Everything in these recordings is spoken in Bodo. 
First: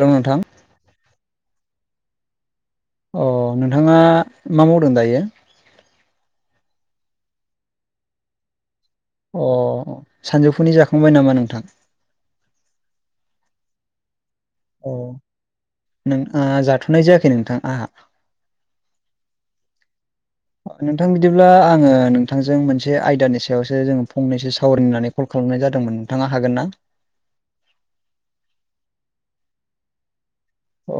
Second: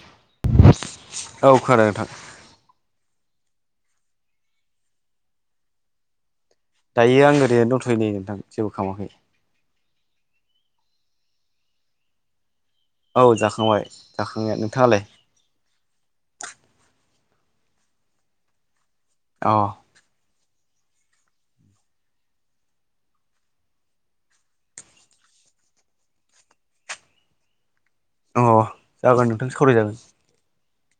हेल' नोंथां। औ खोनादों नोंथां। अ नोंथाङा मा मावदों दायो? दायो आं ओरैनोंथ' नै नोंथां जेबो खालामाखै। अ सानजौफुनि जाखांबाय नामा नोंथां? औ जाखांबाय जाखांनायानो। औ नों जाथ'नाय जायाखै नोंथां आंहा। औ नोंथां बिदिब्ला आंङो नोंथांजों मोनसे आयदानि सायावसो जोङो फंनैसो सावरायनो कल खालामनाय जादोंमोन नोंथाङा हागोन ना? अ जागोन नोंथां सावरायजागोन। अ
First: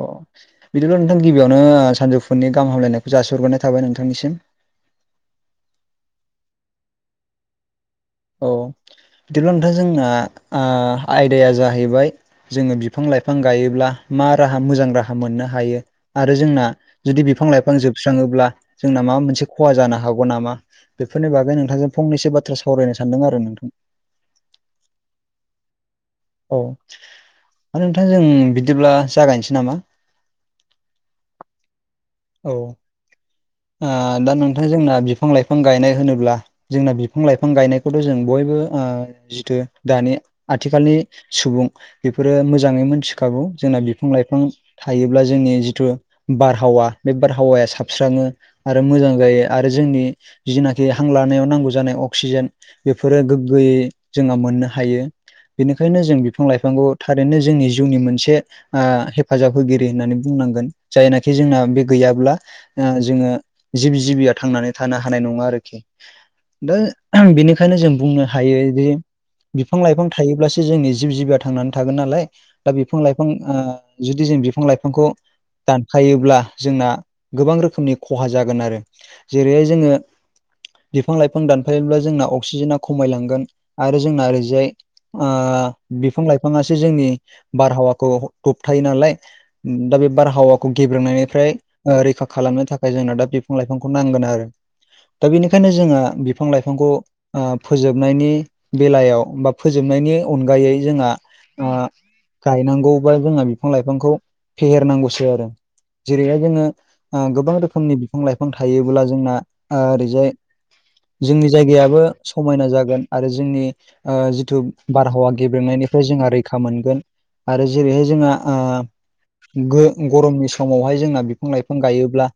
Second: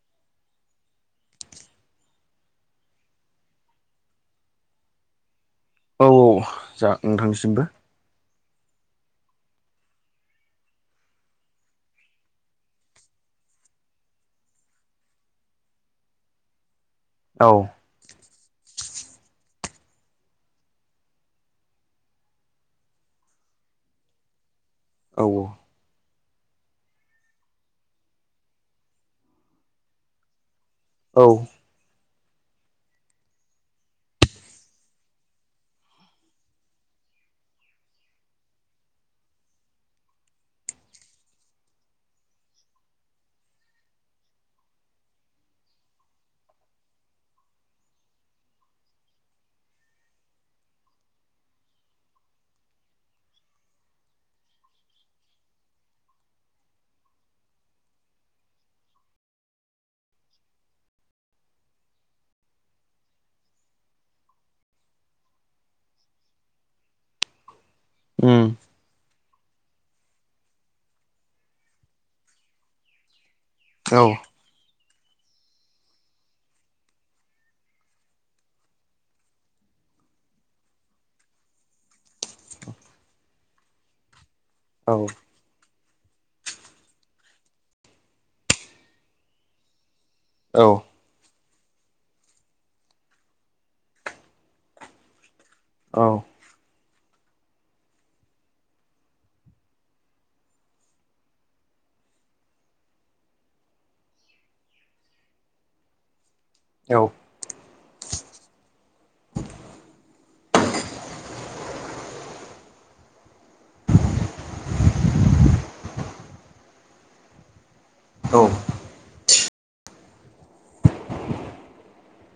बिदिल' नोंथां गिबियावनो सानजौफुनि गाहाम हामलायनायखौ जाासोहरग्रोनाय थाबाय नोंथांनिसिम। औ औ जा नोंथांनिसिमबो। औ बिदिब्ला नोंथां जोंना आयदाया जाहैबाय जोङो बिफां-लाइफां गायोब्ला मा राहा मोजां राहा मोननो हायो आरो जोंना जुदि बिफां औ लाइफां जोबस्राङोब्ला जोंना माबा मोनसे खहा जानो हागौ नामा? बेफोरनि बागै नोंथांजों फंनैसो बाथ्रा सावरायनो सानदों आरो नोंथां। औ। औ नोंथां जों बिदिब्ला जागायनोसै नामा? औ। औ। ओ दा नोंथां जोंना बिफां लाइफां गायनाय होनोब्ला जोंना बिफां लाइफां गायनायखौथ' जों बयबो ओ जिथु दानि आथिखालनि सुबुं‌ बेफोरो मोजाङै मोनथिखागौ जोंना बिफां लाइफां थायोब्ला जोंनि जिथु बारहावा बे बारहावाया साबस्राङो। आरो मोजां जायो आरो जोंनि जिनाखि हां लानायाव नांगौ जानाय अक्सिजेन बेफोरो गोगोयै जोंहा मोननो हायो। बेनिखायनो जों बिफां लाइफांखौ थारैनो जोंनि जिउनि मोनसे ओ हेफाजाब होगिरि होननानै बुंनांगोन जायनाखि जोंना बे गैयाब्ला ओ जोङो जिब जिबिया थांनानै थानो हानाय नङा आरोखि दो बेनिखायनो जों बुंनो उम हायो जे बिफां लाइफां थायोब्लासो जोंनि जिब जिबिया थांनानै थागोन नालाय दा बिफां लाइफां ओ औ जुदि जों बिफां लाइफांखौ दानखायोब्ला जोंना गोबां रोखोमनि खहा जागोन आरो जेरैहाय जोङो बिफां लाइफां दानफायब्ला जोंना अक्सिजेनाना खमायलांगोन आरो जोंना ओरैजाय [unintelligible] ओ बिफां लाइफाङासो जोंनि बारहावाखौ थबथायो नालाय। दा बे बार औ हावाखौ गेब्रोंनायनिफ्राय ओ रैखा खालामनो थाखाय जोंनो दा बिफां लाइफांखौ नांगोन आरो। दा बेनिखायनो जोंङो औ बिफां लाइफांखौ ओ फोजोबनायनि बेलायाव बा फोजोबनायनि अनगायै जोंहा गायनांगौबा जोंहा बिफां लाइफांखौ फेहेरनांगौसो आरो। जिरैहाय जों औ। गोबां रोखोमनि बिफां लाइफां थायोब्ला जोंना ओरैजाय जोंनि जायगायाबो समायना जागोन आरो जोंनि ओ जिथु बारहावा गेब्रेनायनिफ्राय जोंहा रैखा मोनगोन आरो जेरैहाय जोंहा औ औ ओ गो गरमनि समावहाय जोंना बिफां लाइफां गायोब्ला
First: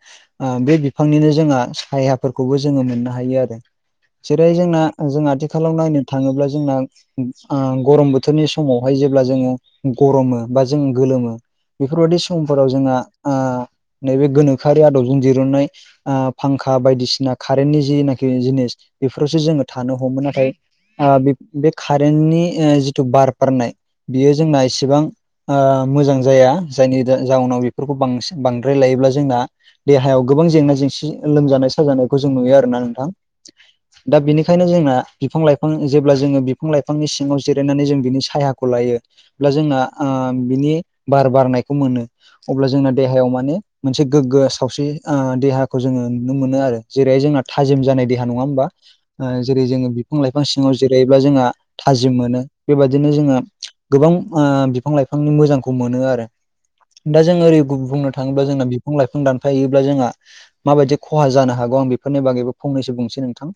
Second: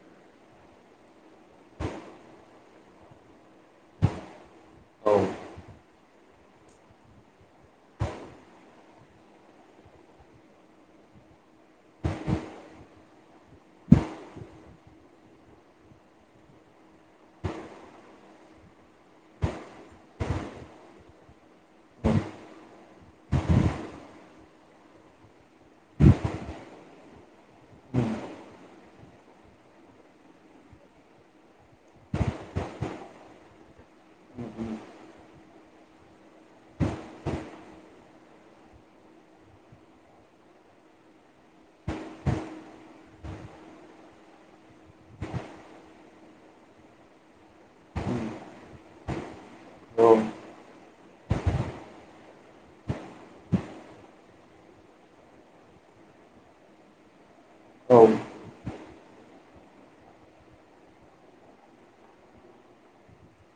ओ बे बिफांनिनो जोंहा सायाफोरखौबो जोङो मोननो हायो आरो। जेरै जोंना जों औ औ आथिखालाव नायनो थाङोब्ला जोंना ओ गरम बोथोरनि समावहाय जेब्ला जोङो गरमो बा जों गोलोमो बेफोरबायदि समफोराव जोंहा ओ नैबे गोनोखोआरि आदबजों दिरुननाय ओ फांखा बायदिसिना कारेन्टनि जिनाखि जिनिस बेफोरावसो जोङो थानो हमो नाथाय ओ बे बे कारेन्टनि जिथु बार बारनाय बेयो जोंना इसेबां ओ मोजां जाया जायनि जाउनाव बेफोरखौ बांसिन बांद्राय लायोब्ला जोंना देहायाव गोबां जेंना जेंसि लोमजानाय साजानायखौ जों नुयो आरोना नोंथां। दा बिनिखायनो जोंना बिफां लाइफां जेब्ला जोङो बिफां लाइफांनि सिङाव जिरायनानै जों बिनि साया लायोब्ला जोंना बिनि बार बारनायखौ मोनो अब्ला जोंना देहायाव माने मोनसे गोग्गो आस खावस्रि देहाखौ जोङो नुनो मोनो आरो जेरैहाय जोंना थाजिम जानाय देहा नङा होमबा जेरै जोङो बिफां लाइफां सिङाव जिरायोब्ला जोंहा थाजिम मोनो बेबादिनो जोङो गोबां ओ बिफां लाइफांनि मोजांखौ मोनो आरो दा जों ओ गुब बुंनो थाङोब्ला जोंना बिफां लाइफां थायोब्ला जोंहा माबायदि खहा जानो हागौ आं बेफोरनि बागैबो फंनैसो बुंनोसै नोंथां।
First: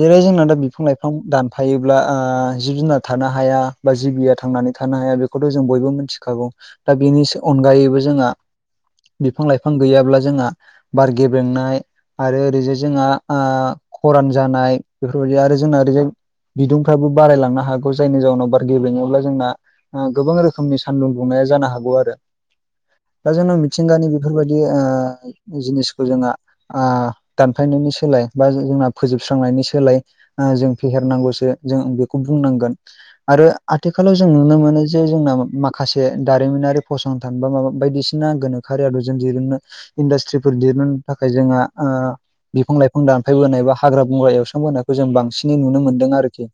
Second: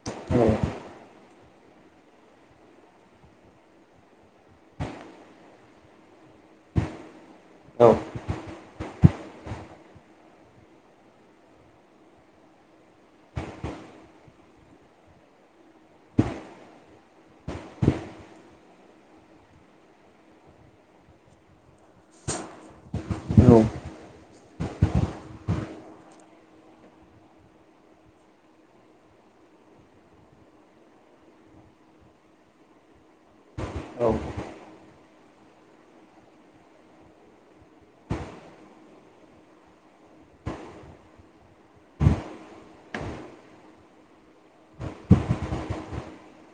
जेरै जोंना दा बिफां बिफां दानफायोब्ला जिब जुनार थानो हाया बा जिबिया थांनानै थानो हाया बे जों बयबो मिथिखागौ दा बेनि अनगायैबो जोंहा बिफां लाइफां बिफां गैयाब्ला जोंहा बार गेब्रेंनाय आरो ओरैजाय जोंहा खरान जानाय बेफोरबायदि आरो जोंना ओरैजाय बिदुंफ्राबो बारायलांनो हागौ जायनि जााहनाव बार गेबेङोब्ला जोंना गोबां रोखोमनि सानदुं दुंनाया जानो हागौ आरो दा जोंना मिथिंगानि बेफोरबायदि जिनिसखौ जोंहा दानफायनायनि सोलाय बा जोंना फोजोबस्रांनायनि सोलाय जों फेहेरनांगौसो जों बेखौ बुंनांगोन आरो आथिखालाव जों नुनो मोनो जे जोंना माखासे दारिमिनारि फसंथान बा मा बायदिसिना गोनोआरिया ुननो इास्ट्रिफोर दिरुननो थाखाय जोंहा बिफां लाइफां दानफायबोनाय बा हाग्रा बंग्रा एवस्रांबोनायखौ जों बांसिनै नुनो मोनदों आरोखि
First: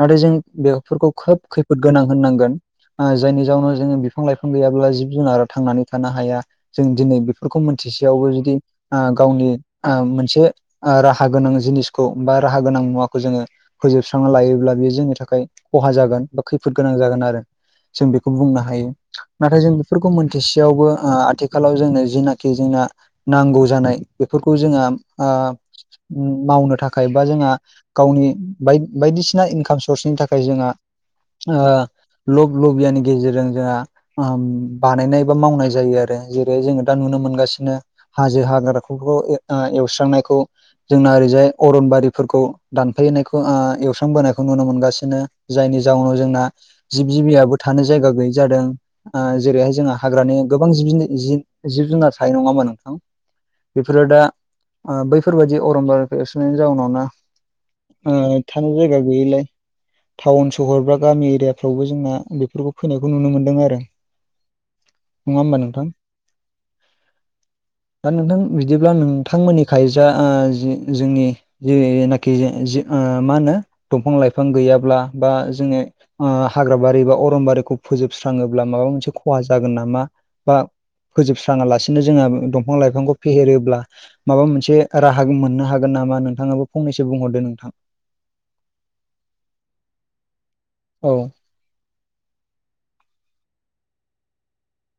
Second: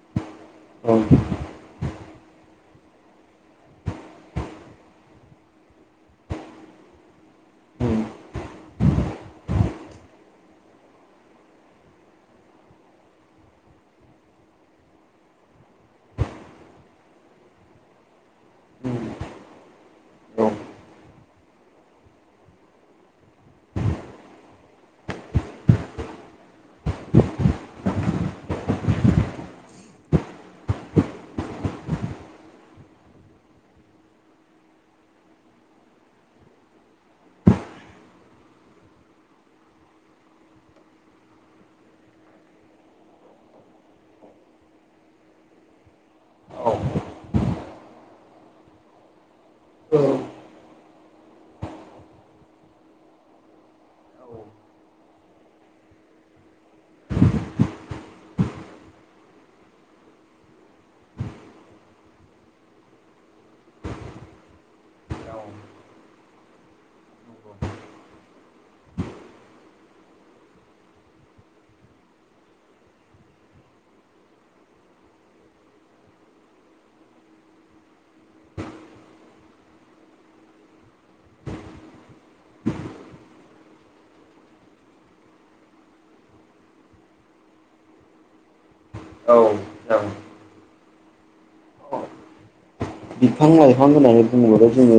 नाथाय जों बेफोरखौ खोब खैफद बुद गोनां होननांगोन जायनि जाउनाव जोङो बिफां लाइफां गैयाब्ला जिब जुनारा थांनानै थानो हाया जों दिनै बेफोरखौ मोनथिसेयावबो जुदि गावनि मोनसे राहा गोनां जिनिसखौ बा राहा गोनां मुवाखौ जोङो फोजोबस्रांना लायोब्ला बेयो जोंनि थाखाय खहा जागोन बा खैफोद गोनां जागोन आरो जों बेखौ बुंनो हायो नाथाय जों बेफोरखौ मोनथिसेयावबो आथिखाल आथिखालाव जोंनो जिनाखि जोंना नांगौ जानाय बेफोरखौ जोंहा मावनो थाखाय बा जोंहा गावनि बायदिसिना इनकाम सर्सनि थाखाय जोंहा लब लबियानि गेजेरजों जोंहा बानायनाय बा मावनाय जायो आरो जेरै जोङो दा नुनो मोनगासिनो हाजो हाग्राफोरखौ एवस्रांनायखौ जोंना ओरैजाय अरनबारिफोरखौ दानफैनायखौ एवस्रांबोनायखौ नुनो मोनगासिनो जायनि जाउनाव जोंना जिब जिबियाबबो थानो जायगा गैयै जादों जेरैहाय जोंहा हाग्रानि गोबां जिबुन जिब जुनार थायो नङा होमा नोंथां बेफोरो दा बैफोरबाददि अरमबारखौ एरसोननायनि जाउनाव थानो जायगा गैयिलाय टाउन सहर बा गामि एरियाफ्रावबो जोंना बेफोरखौ फैनायखौ नुनो मोन्दों आरो नङा होमबा नोथां दा नोंथां बिदिब्ला नोंथांमोननिखायजा जोंनि जेरैनाखि मा होनो दंफां लाइफां गैयाब्ला बा जोङो हाग्राबारि बा अरमबारिखौ फोजोबस्राङोब्ला माबा मोनसे खहा जागोन नामा बा फोजोबस्राङालासिनो जोङो दंफां लाइफांखौ फेहेरोब्ला माबा मोनसे राहा मोननो हागोन नामा नोंथाङाबो फंनैसो बुंहरदो नोंथां औ जागोन औ बिफां लाइफां होननानै बुङोब्ला जोङो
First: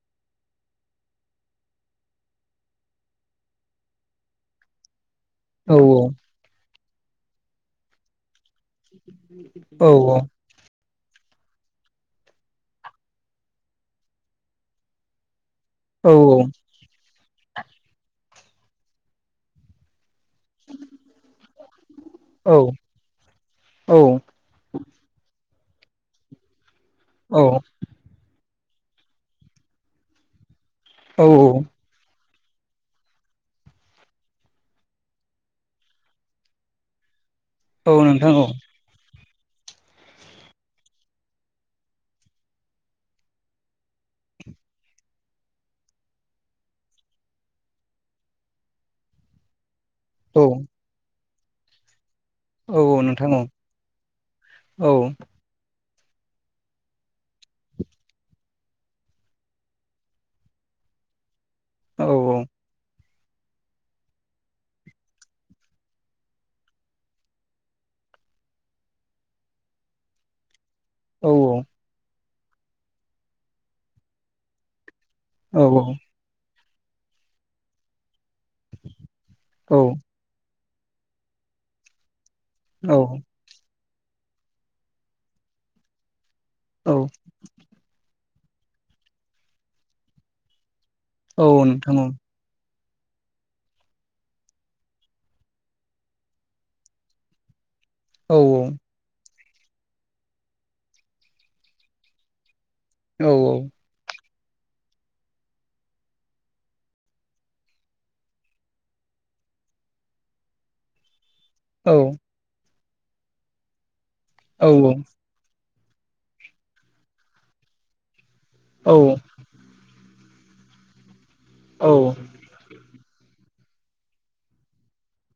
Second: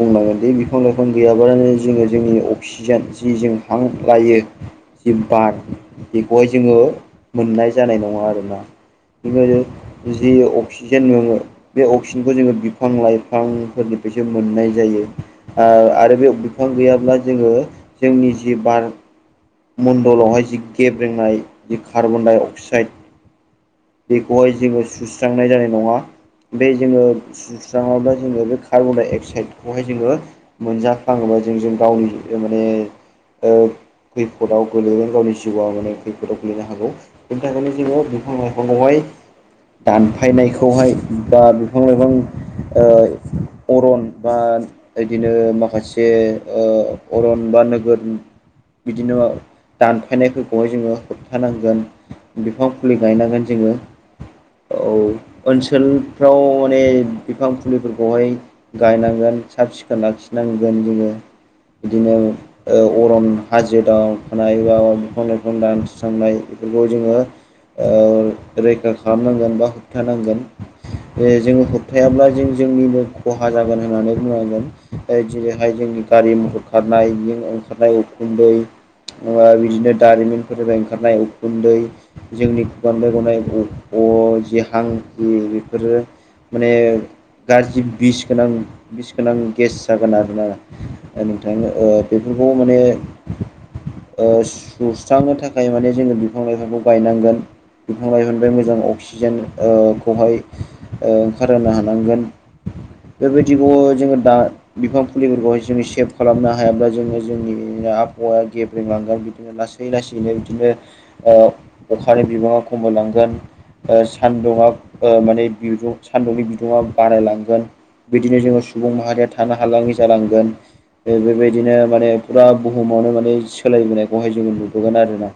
बुंनांगोन बे बिफां लाइफां गैयाब्लानो जोङो जोंनि अफिस सिजोन जि जों हां लायो जि बाग औ औ बय जोङो मोननाय जानाय नङा आरोना जोङो जों औ बुजियो अ अक्सिजेन मोनङो बे अक्सिजेनखौ जोङो बिफां लाइफांफोरनिफ्रायसो मोननाय जायो ओ औ आरो बे बिफां गैयाब्ला जोङो जोंनि जि बार मण्न्दलावहाय जि गेब रेंनाय जि कार्बन डाइ औ अक्साइड बेखौहाय जोङो सुस्रांनाय जानाय नङा बे जोङो औ सुस्राङाब्ला जोङो बे खा कार्बन दाइ अक्साइदखौहाय जोङो औ मोनजाफ्लाङोबा जों जों गावनि माने खैफोदाव गो्लैगोन गावनि जिउआव माने खैफोदाव गोलैनो हागौ बेनि थाखायनो औ जोङो नोंथां बिफां औ लाइफांआवहाय दानफायनायखौहाय बा बिफां लाइफां अरन बा बिदिनो माखासे अरन बा नोगोर बिदिनो औ दानफायनायफोरखौहाय जोङो होबथानांगोन बिफां औ फुलि नोंथां औ गायनांगोन जोङो औ ओनसोलफ्राव माने बिफां फुलिफोरखौहाय गायनांगोन साब सिखोन लाखिनांगोन जोङो औ बिदिनो ओ अरन हाजो दाव थानायाय बा बिफां लाइफां दानसस्रांनाय बेफोरखौ जोङो ओ रैखा खालामनांगोन बा होबथानांगोन औ बे जोङो होब थायायाब्ला जों जोंनिबो खहा जागोन होननानै बुंनांगोन औ जनैहाय जोंनि गारि मथर खारनाय ओंखारनाय उखुन्दै औ बिदिनो दारिमिन फोरनिफ्राय ओंखारनाय उखुन्दै जोंनि औ खुगानिफ्राय गनाय अ-अ जि हां जि बेफोरो माने औ गाज्रि बिस गोनां बिस गोनां गेस जागोन आरोना नोंथां ओ बे बेफोरखौ माने ओ सुस्रांनो थाखाय माने जोङो बिफां लाइफांखौ गायनांगोन फां लाइफां औ निफ्राय मोजां अक्सि जेन ओ खौहाय ओ ओंखारहो हानांगोन औ बेबायदिखौ जोङो दा बिफां फुलिफोरखौाय जोङो सेभ खालामनो हायाब्ला जोङो जोंनिनो आबहावाया गेब्रेंलांगोन बिदि लासै लासैयैनो बिदिनो ओ अखानि बिबाङा खमायलांगोन ओ औ सानदुङा माने बिदुं सान्दुंनि बिदुङा बारायलांगोन बिदिनो जोङो सुबुं औ माहारिया थानो हालाङि जालांगोन बेबायदिनो माने फुरा बुहुमावनो माने सोलायबोनायखौहाय जोङो नुबोगोन आरोना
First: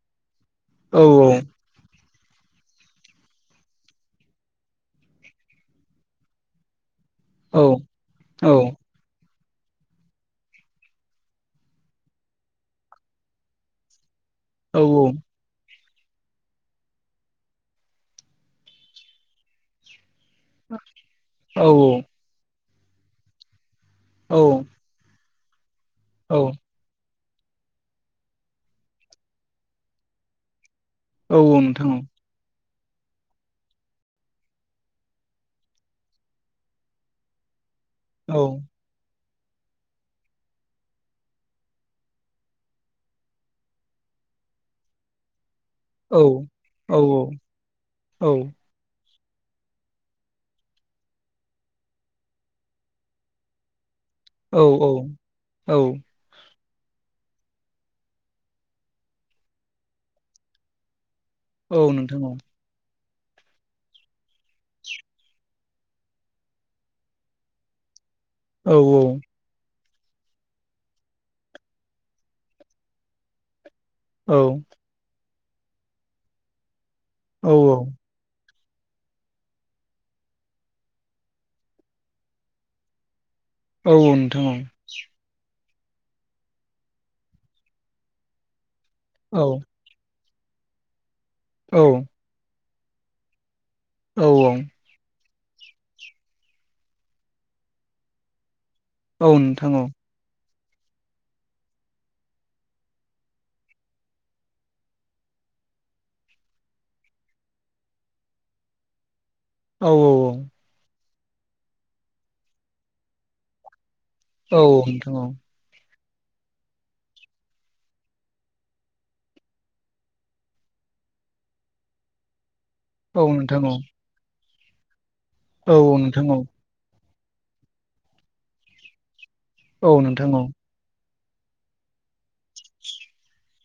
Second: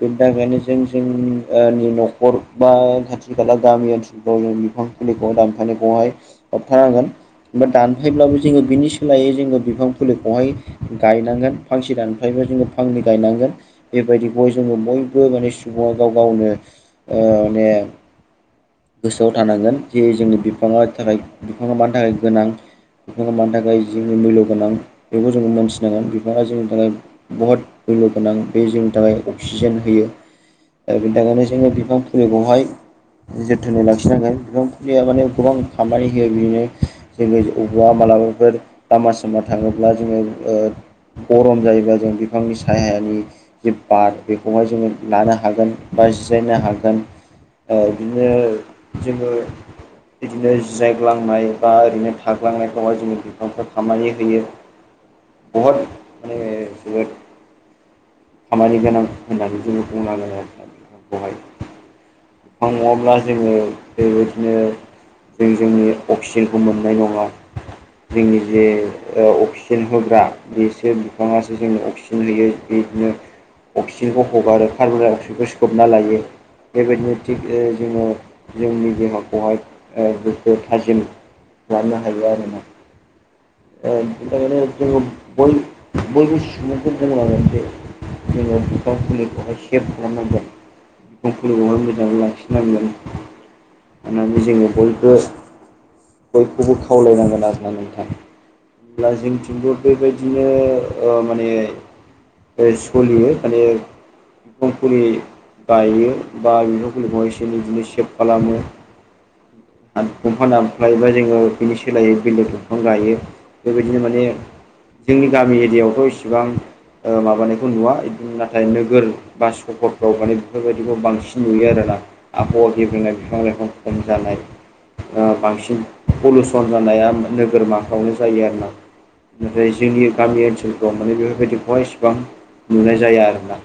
बेनि थाखायनो जों जोंनि ओ नि न'खर बा खाथि खाला गामि ओनसोलफ्राव जों बिफां फुलिखौ दानफानायखौहाय होबथानांगोन ओमफाय दानफायब्लाबो औ नोंथां औ नोंथां औ जोङो बिनि सोलायै जोङो बिफां फुलिखौहाय गायनांगोन फांसे दानिफ्रायबो जोङो फांनै गायनांगोन बेबायदिखौ जोङो बयबो माने सुबुङा गाव गावनो ओ माने गोसोआव थानांगोन जे जोंनि बिफ बिफां थाखाय बिफांङा मानि थाखाय गोनां बिफांङा मानि थाखाय जोंनि मोल्य गोनां बेखौ जोङो मोनथिनांगोन बिफाङा जोंनि थाखाय बहुत मुल्य गोनां बे जोंनि थाखाय अक्सिजेन होयो आरो बेनि थाखायनो जोङो बिफां फुलिखौहाय जोथोनै लाखिनांगोन बिफां फुलिया माने गोबां खामानि होयो बिदिनो जोनि बबेबा मालाबाफोर लामा सामा थाङोब्ला जोङो ओ गरम जायोब्लाा जों बिफांनि सायानि जे बार बेखौहाय जोङो लानो हागोन बा जिरायनो हागोन ओ बिदिनो जोङो बिदिनो जिरायग्लांनाय बा ओरैनो थाग्लांनायफ्रावहाय जोङो नावख खामनि होयो बहद माने जोबोद खामानि गोनां होननानै जोङो बुंनांगोन आरोना बिफां खौहाय औ नोंथां औ [unintelligible] जोङो [unintelligible] जों जोंनि अक्सिजेनखौ मोननाय नङा। जोंनि जे अक्सिजेन होग्रा बेसो बिफाङासो जोंनो अक्सिजेन होयो। बिदिनो अक्सिजेनखौ हगारो कार्बनडाइ अक्साइदखौ सोबना लायो बेबायदिनो थिग ओ जोङो जोंनि देहाखौहाय ओ गोखो थाजिम लानो हायो आरो ना ओ नोंथां तारमाने बेखौ जोङो बय-बयबो सुबुंजों लानानै जोङो बिफां औ औ फुलिखौहाय नोंथां औ सेभ खालामनांगोन बिफां फुलिखौहाय मोजां लाखि नांगोन होननानै जोङो बयबो बयखौबो खावलायनांगोन आर ना नोंथां होमब्ला जोंथिंबो बेबायदि बिदिनो ओ माने सोलियो माने बिफां फुलि गायो बा बिफां फुलिखौहाय एसे बिदिनो सेभ खालामो। औ औ दंफां दानफायोबा जोङो बिनो सोलायो बेलेग दंफां गायो बेबायदिनो माने औ नोंथां औ जोंनि गामि एरियायावथ' इसिबां ओ मा बानायखौ नुवा नाथाय नोगोर बा सहरफ्राव मानाय बेफोरबायदिखौ बांसिन नुयो आरोना। आबहावा गेब्लनाय औ बिफां नोंथां लाइफां औ खम जानाय औ बांसिन नोंथां औ पलुसन जानाया नोगोरमाखायावनो जायो आरो ना। ओमफ्राय औ जोंनि नोंथां औ गामि ओनसोल दं मे बेफोरबायदिखौहाय इसिबां नुनाय जाया आरोना।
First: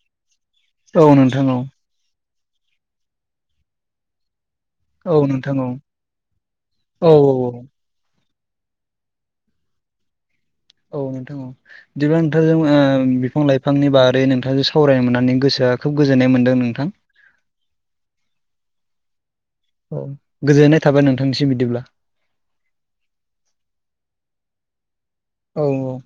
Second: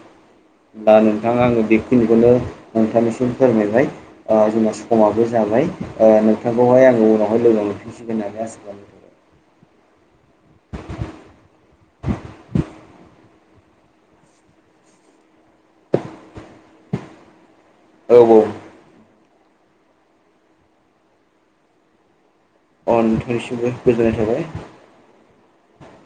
दा औ नोंथाङा नोंथां औ आङो बे खिनिखौनो नोंथांनिसिम फोरमायबाय ओ जोंना औ समाबो नोंथां जाबाय औ नोंथांखौहाय औ आङो उनावहाय लोंनां लांफिनसिगोन होननानै आसा खालामो। औ नोंथां बिब्ला नोंथांजों ओ बिफां लाइ फांनि बारै नोंथांजों सावरायनो मोननानै गोसोआ खोब गोजोननाय मोनदों नोंथां। औ औ औ गोजोननाय थाबाय नोंथांनिसिम बिदिब्ला। अ नोंथांनिसिमबो गोजोननाय थाबाय। औ औ